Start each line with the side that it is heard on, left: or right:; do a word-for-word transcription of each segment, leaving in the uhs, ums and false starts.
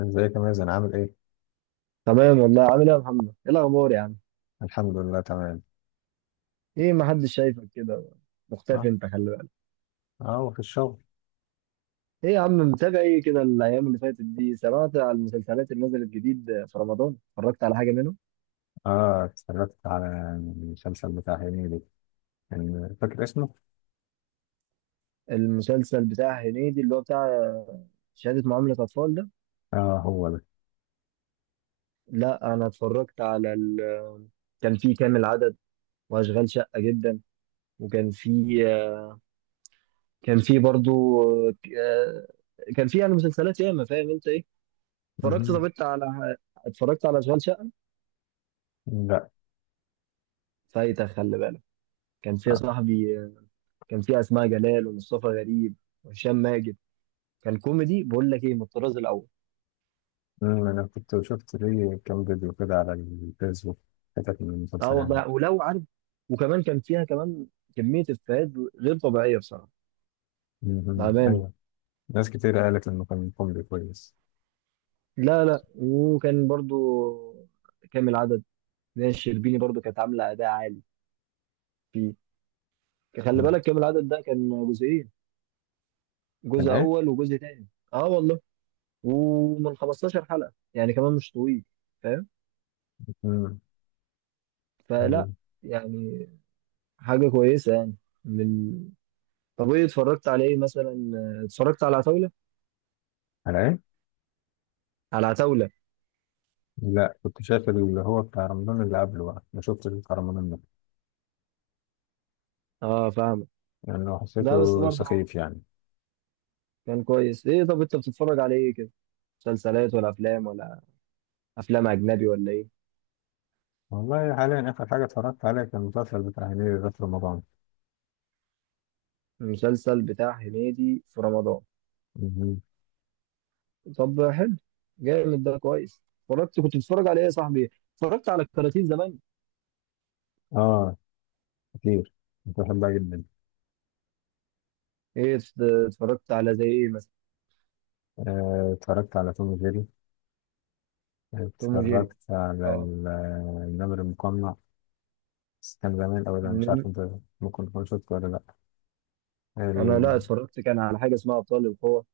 left: ازيك يا مازن، عامل ايه؟
right: تمام والله عامل ايه يا محمد؟ ايه الاخبار يا عم؟
left: الحمد لله، تمام.
right: ايه ما حدش شايفك كده مختفي
left: اه.
right: انت خلي بالك.
left: اه وفي الشغل.
right: ايه يا عم متابع ايه كده الايام اللي فاتت دي؟ سمعت على المسلسلات اللي نزلت جديد في رمضان؟ اتفرجت على حاجه منهم؟
left: اه اتفرجت على المسلسل بتاع هنيدي، كان فاكر اسمه؟
right: المسلسل بتاع هنيدي اللي هو بتاع شهاده معامله اطفال ده؟
left: اه، هو ده.
right: لا انا اتفرجت على ال... كان في كامل عدد واشغال شقه جدا وكان في كان في برضو آه، كان في يعني مسلسلات ياما فاهم انت ايه؟ اتفرجت طب
left: مهم.
right: انت على اتفرجت على اشغال شقه؟
left: لا.
right: فايتك خلي بالك. كان فيها
left: آه.
right: صاحبي كان فيها اسماء جلال ومصطفى غريب وهشام ماجد، كان كوميدي بقول لك ايه من الطراز الاول.
left: مم، انا كنت شفت ليه كام فيديو كده على الفيسبوك، حتت من
right: اه
left: المسلسل يعني.
right: والله ولو عارف، وكمان كان فيها كمان كميه افيهات غير طبيعيه بصراحه،
left: مهم.
right: بامانه.
left: ايوه، ناس كتير قالت انه كان كوميدي كويس.
right: لا لا، وكان برضو كامل عدد، ناس شربيني برضو كانت عامله اداء عالي فيه. خلي
left: مم.
right: بالك كامل العدد ده كان جزئين،
left: كان
right: جزء
left: ايه؟
right: اول وجزء تاني. اه والله ومن خمس عشرة حلقة حلقه، يعني كمان مش طويل، فاهم؟
left: مم.
right: فلا
left: مم.
right: يعني حاجه كويسه يعني. من طب ايه اتفرجت على ايه مثلا؟ آه، اتفرجت على عتاولة،
left: على ايه؟
right: على عتاولة.
left: لا، كنت شايف اللي هو بتاع رمضان اللي قبله، بقى ما شفتش بتاع رمضان ده
right: اه فاهمك.
left: لانه
right: ده بس
left: حسيته
right: برضه
left: سخيف يعني.
right: كان كويس. ايه طب انت بتتفرج على ايه كده؟ مسلسلات ولا افلام ولا افلام اجنبي ولا ايه؟
left: والله حاليا آخر حاجة اتفرجت عليها كان المسلسل بتاع هنيدي ده في رمضان.
right: المسلسل بتاع هنيدي في رمضان؟
left: مهم.
right: طب حلو، جامد ده كويس. اتفرجت كنت بتتفرج على ايه يا صاحبي؟ اتفرجت على الكراتين زمان؟
left: آه، كتير. كنت بحبها جدا.
right: ايه ات- اتفرجت على زي ايه مثلا؟
left: آه، اتفرجت على توم وجيري.
right: توم وجيري،
left: اتفرجت على
right: اه.
left: ال- النمر المقنع. بس كان زمان أوي ده، مش عارف
right: مم.
left: أنت ممكن تكون شفته ولا لأ.
right: انا
left: ال...
right: لا اتفرجت كان على حاجة اسمها ابطال القوة،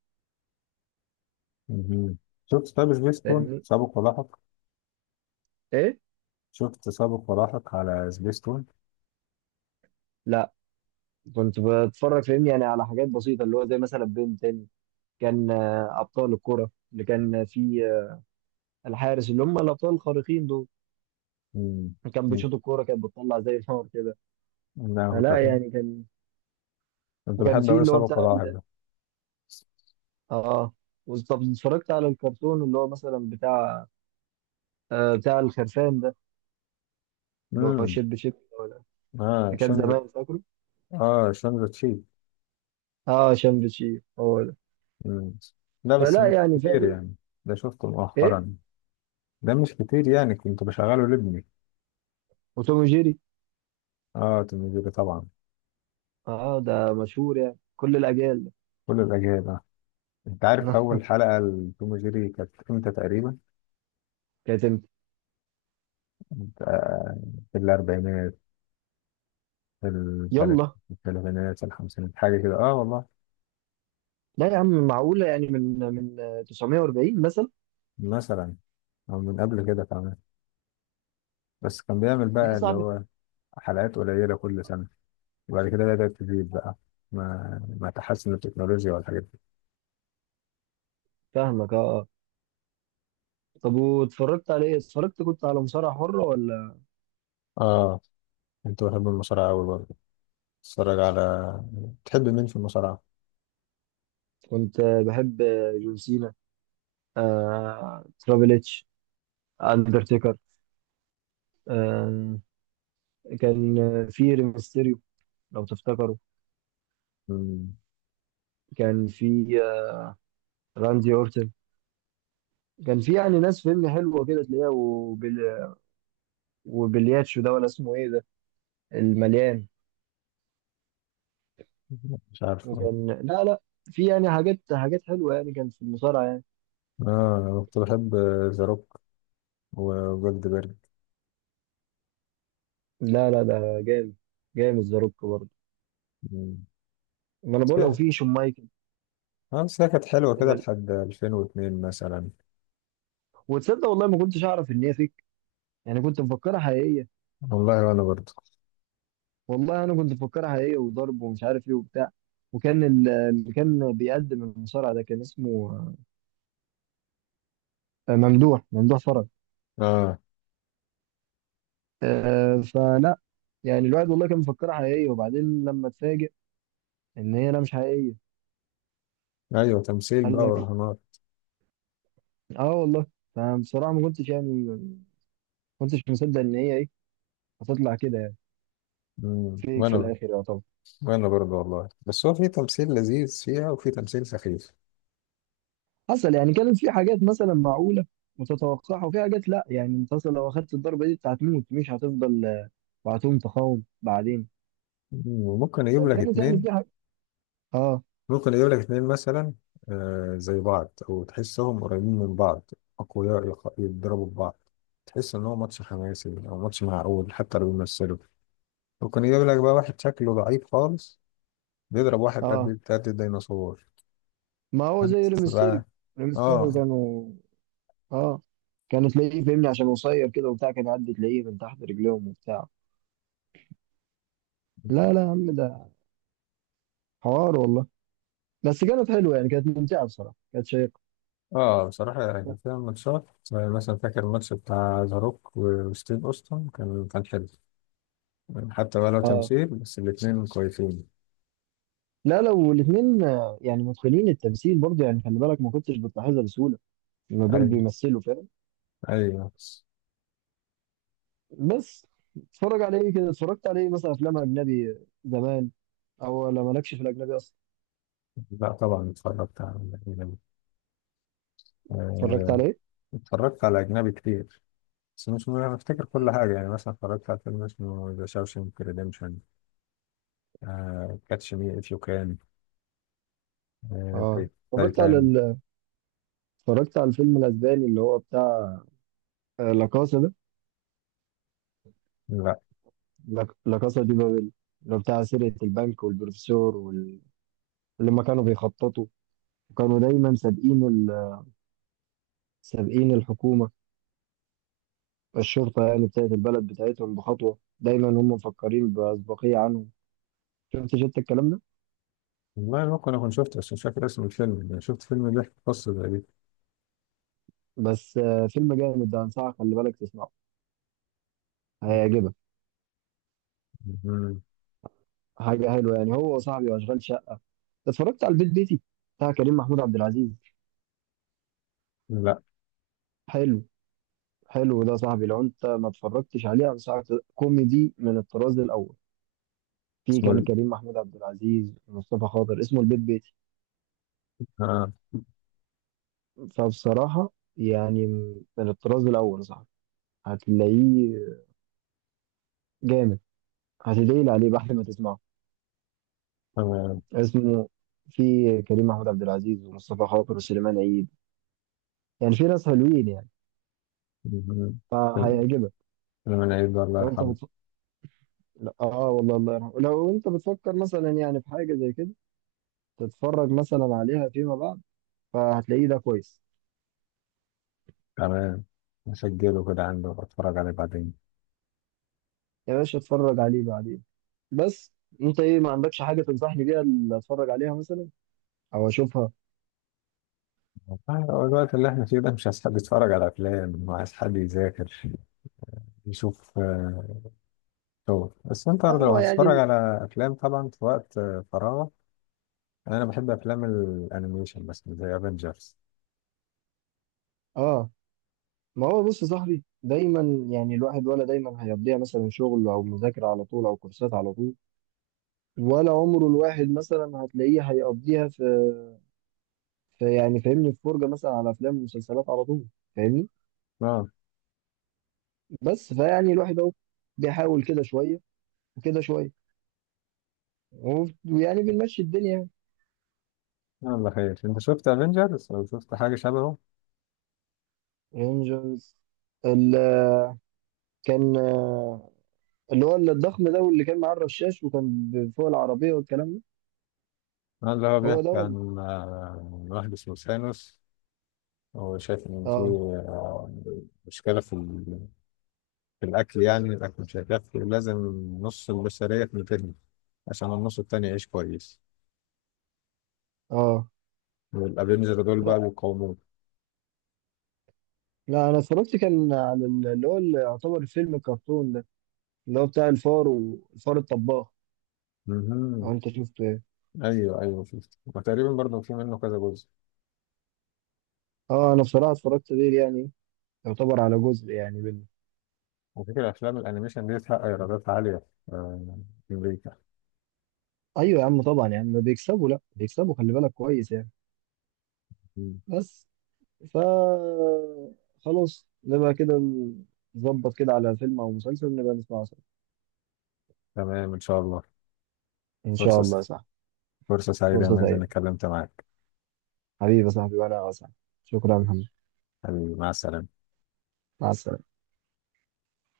left: مهم. شفت طب سبيستون
right: فاهمني؟
left: سابق ولاحق؟
right: ايه،
left: شفت سابق ولاحق على سبيستون.
right: لا كنت بتفرج فاهمني يعني على حاجات بسيطه اللي هو زي مثلا بنتين، كان آه، ابطال الكره اللي كان في آه، الحارس اللي هم الابطال الخارقين دول،
left: مم.
right: كان
left: مم.
right: بيشوط الكوره كانت بتطلع زي النار كده.
left: لا، كنت
right: فلا
left: بحب-
right: يعني كان،
left: كنت
right: وكان
left: بحب
right: في
left: أوي
right: اللي هو
left: سابق
right: بتاع
left: ولاحق
right: ال-
left: ده.
right: اه. وز- طب اتفرجت على الكرتون اللي هو مثلا بتاع آه بتاع الخرفان ده، اللي هو
left: امم.
right: شيب شيب، ولا
left: اه،
right: اللي كان
left: شنز.
right: زمان فاكره؟
left: اه، شنز تشي.
right: اه شمب شيب هو ده.
left: مم. لا بس
right: فلا
left: مش
right: يعني
left: كتير
right: فاهم.
left: يعني، ده شفته
right: ايه
left: مؤخرا. ده مش كتير يعني، كنت بشغله لابني.
right: وتوم جيري؟
left: اه، توم وجيري طبعا،
right: اه ده مشهور يعني كل الاجيال ده.
left: كل الأجيال. انت عارف أول حلقة لتوم وجيري كانت امتى تقريبا؟
right: كانت امتى؟
left: كانت، آه، في الأربعينات. في التلات-
right: يلا،
left: في الثلاثينات، في الخمسينات، حاجة كده اه والله.
right: لا يا عم معقولة؟ يعني من من تسعمية واربعين مثلا؟
left: مثلا أو من قبل كده كمان. بس كان بيعمل
right: يا
left: بقى اللي
right: صاحبي
left: هو حلقات قليلة كل سنة، وبعد كده بدأت تزيد بقى ما ما تحسن التكنولوجيا والحاجات دي.
right: فاهمك. اه آه. طب واتفرجت على ايه؟ اتفرجت كنت على مصارعة حرة ولا؟
left: اه، انتوا بتحبوا المصارعة أوي برضه. اتفرج على، تحب مين في المصارعة؟
right: كنت بحب جون سينا، آه، ترابل اتش، اندرتيكر، آه، كان في ريمستيريو لو تفتكروا،
left: مم.
right: كان في آه، راندي اورتن. كان في يعني ناس فيلم حلوة كده تلاقيها وبال... وبلياتشو ده، ولا اسمه ايه ده المليان؟
left: مش عارف والله.
right: وكان لا لا في يعني حاجات حاجات حلوة يعني كان في المصارعة يعني.
left: اه، انا كنت بحب ذا روك وجولدبرج.
right: لا لا ده جامد، جامد ذا روك برضه.
left: مم،
right: ما انا
left: بس
right: بقول لو
left: هي-
right: في شون مايكل.
left: اه بس هي كانت حلوة كده
right: كان-
left: لحد ألفين واثنين مثلا.
right: وتصدق والله ما كنتش اعرف ان هي فيك، يعني كنت مفكرها حقيقيه.
left: والله وانا برضه.
right: والله انا كنت مفكرها حقيقيه، وضرب ومش عارف ايه وبتاع. وكان ال- اللي كان بيقدم المصارع ده كان اسمه آه، ممدوح ممدوح فرج.
left: اه،
right: آه، فلا يعني الواحد والله كان مفكرها حقيقيه، وبعدين لما اتفاجئ ان هي لا مش حقيقيه.
left: ايوه، تمثيل
right: قال
left: بقى
right: لك
left: ورهانات.
right: اه والله. فبصراحه ما كنتش يعني ما كنتش مصدق ان هي ايه هتطلع كده يعني.
left: مم،
right: فيك في
left: وانا ب-
right: الاخر يعتبر
left: وانا برضه والله، بس هو في تمثيل لذيذ فيها وفي تمثيل سخيف.
right: حصل يعني، كانت في حاجات مثلا معقولة متتوقعة، وفي حاجات لا يعني انت اصلا لو اخدت الضربة دي انت هتموت مش هتفضل آه، وهتقوم تقاوم بعدين.
left: مم، وممكن اجيب لك
right: فكانت يعني
left: اتنين.
right: في حاجة، اه.
left: ممكن يجيب لك اتنين مثلا، آه، زي بعض او تحسهم قريبين من بعض، اقوياء، يق- يتضربوا في بعض، تحس ان هو ماتش حماسي او ماتش معقول حتى لو بيمثلوا. ممكن يجيب لك بقى واحد شكله ضعيف خالص بيضرب واحد
right: اه
left: قد قد الديناصور.
right: ما هو
left: فانت
right: زي ريمستيريو.
left: بقى.
right: ريمستيريو
left: اه.
right: كانوا، اه، كانوا تلاقيه فاهمني عشان قصير كده وبتاع، كان يعدي تلاقيه من تحت رجليهم وبتاع. لا لا يا عم ده حوار والله. بس كانت حلوة يعني، كانت ممتعة بصراحة، كانت شيقة.
left: اه بصراحة يعني فيها ماتشات زي مثلا، فاكر الماتش بتاع ذا روك وستيف اوستن، كان كان حلو، حتى بقى لو
right: اه
left: تمثيل بس الاتنين كويسين.
right: لا، لو الاثنين يعني متقنين التمثيل برضه، يعني خلي بالك ما كنتش بتلاحظها بسهولة ان دول
left: ايوه،
right: بيمثلوا، فاهم؟
left: ايوه.
right: بس اتفرج على ايه كده؟ اتفرجت على ايه مثلا افلام اجنبي زمان، او ولا مالكش في الاجنبي اصلا؟
left: لا طبعا اتفرجت على،
right: اتفرجت
left: آه،
right: على ايه؟
left: اتفرجت على أجنبي كتير بس مش م- أنا أفتكر كل حاجة، يعني مثلا اتفرجت على فيلم اسمه ذا شاوشنك ريديمشن، كاتش مي إف يو كان،
right: اه اتفرجت على
left: تايتان.
right: ال... اتفرجت على الفيلم الاسباني اللي هو بتاع آه، لا كاسا ده،
left: لا
right: لا لا كاسا دي بابل، اللي هو بتاع سرقة البنك والبروفيسور وال... اللي ما كانوا بيخططوا، وكانوا دايما سابقين ال... سابقين الحكومة، الشرطة يعني بتاعت البلد بتاعتهم، بخطوة دايما هم مفكرين بأسبقية عنهم. شفت شفت الكلام ده؟
left: والله ممكن أكون شفته بس مش فاكر اسم الفيلم، يعني شفت فيلم بيحكي قصة زي دي.
right: بس آه، فيلم جامد ده، انصحك خلي بالك تسمعه، هيعجبك.
left: مهم.
right: حاجة حلوة يعني هو وصاحبي وأشغال شقة. اتفرجت على البيت بيتي بتاع كريم محمود عبد العزيز؟
left: لا،
right: حلو، حلو ده صاحبي، لو أنت ما اتفرجتش عليه أنصحك، كوميدي من الطراز الأول. في
left: اسمه
right: كان
left: ال-
right: كريم محمود عبد العزيز ومصطفى خاطر، اسمه البيت بيتي.
left: آه
right: فبصراحة يعني من الطراز الأول صاحبي، هتلاقيه جامد، هتدعي لي عليه بعد ما تسمعه.
left: تمام.
right: اسمه في كريم محمود عبد العزيز ومصطفى خاطر وسليمان عيد، يعني في ناس حلوين يعني،
left: مهم. فيلم
right: فهيعجبك.
left: فيلم العيد الله
right: لو أنت
left: يرحمه.
right: لا اه والله الله يرحمه. لو انت بتفكر مثلا يعني في حاجه زي كده تتفرج مثلا عليها فيما بعد، فهتلاقيه ده كويس.
left: تمام، مسجله كده عنده، اتفرج عليه بعدين.
right: يا باشا اتفرج عليه بعدين. بس انت ايه ما عندكش حاجه تنصحني بيها اللي اتفرج عليها مثلا او اشوفها؟
left: والله هو الوقت اللي احنا فيه ده مش عايز حد يتفرج على افلام، وعايز حد يذاكر، يشوف آه، شغل. بس انت لو
right: هو يعني
left: هتتفرج
right: ال-
left: على افلام طبعا في وقت آه، فراغك. انا بحب افلام الانيميشن بس زي افنجرز.
right: اه ما هو بص يا صاحبي، دايما يعني الواحد ولا دايما هيقضيها مثلا شغل او مذاكره على طول، او كورسات على طول، ولا عمره الواحد مثلا هتلاقيه هيقضيها في, في يعني فاهمني في فرجه مثلا على افلام ومسلسلات على طول، فاهمني؟
left: اه.
right: بس فيعني الواحد اهو بيحاول كده شويه وكده شويه، و- ويعني بنمشي الدنيا يعني.
left: آه، الله خير. انت شفت افنجرز او شفت حاجه شبهه؟
right: رينجرز ال- كان آه، اللي هو الضخم ده، واللي كان معاه الرشاش وكان ب- فوق العربيه والكلام ده.
left: آه، اللي هو
right: هو ده
left: بيحكي
right: ولا؟
left: عن آه، واحد اسمه ثانوس. هو شايف ان في
right: اه
left: آه، مشكله في ال- في الاكل، يعني الاكل مش هيكفي، لازم نص البشريه تنتهي عشان النص التاني يعيش كويس،
right: اه.
left: والافنجر دول
right: لا
left: بقى بيقاوموه.
right: لا انا اتفرجت كان على ال- اللي هو اللي يعتبر فيلم الكرتون ده اللي هو بتاع الفار والفار الطباخ، لو
left: مهم.
right: انت شفته يعني.
left: ايوه، ايوه، شفت، وتقريبا برضه في منه كذا جزء.
right: اه انا بصراحه اتفرجت غير يعني، يعتبر على جزء يعني منه.
left: على فكرة أفلام الأنيميشن دي تحقق إيرادات عالية آه، في أمريكا.
right: ايوه يا عم طبعا، يعني بيكسبوا، لا بيكسبوا خلي بالك كويس يعني.
left: مم.
right: بس ف خلاص نبقى كده، نظبط كده على فيلم أو مسلسل نبقى نسمعه سوا.
left: تمام إن شاء الله.
right: إن شاء
left: فرصة
right: الله صح.
left: فرصة سعيدة يا
right: فرصة
left: مازن
right: سعيدة
left: إني اتكلمت معاك.
right: حبيبي يا صاحبي وأنا أسعد. شكرا يا محمد.
left: حبيبي، مع السلامة.
right: مع السلامة.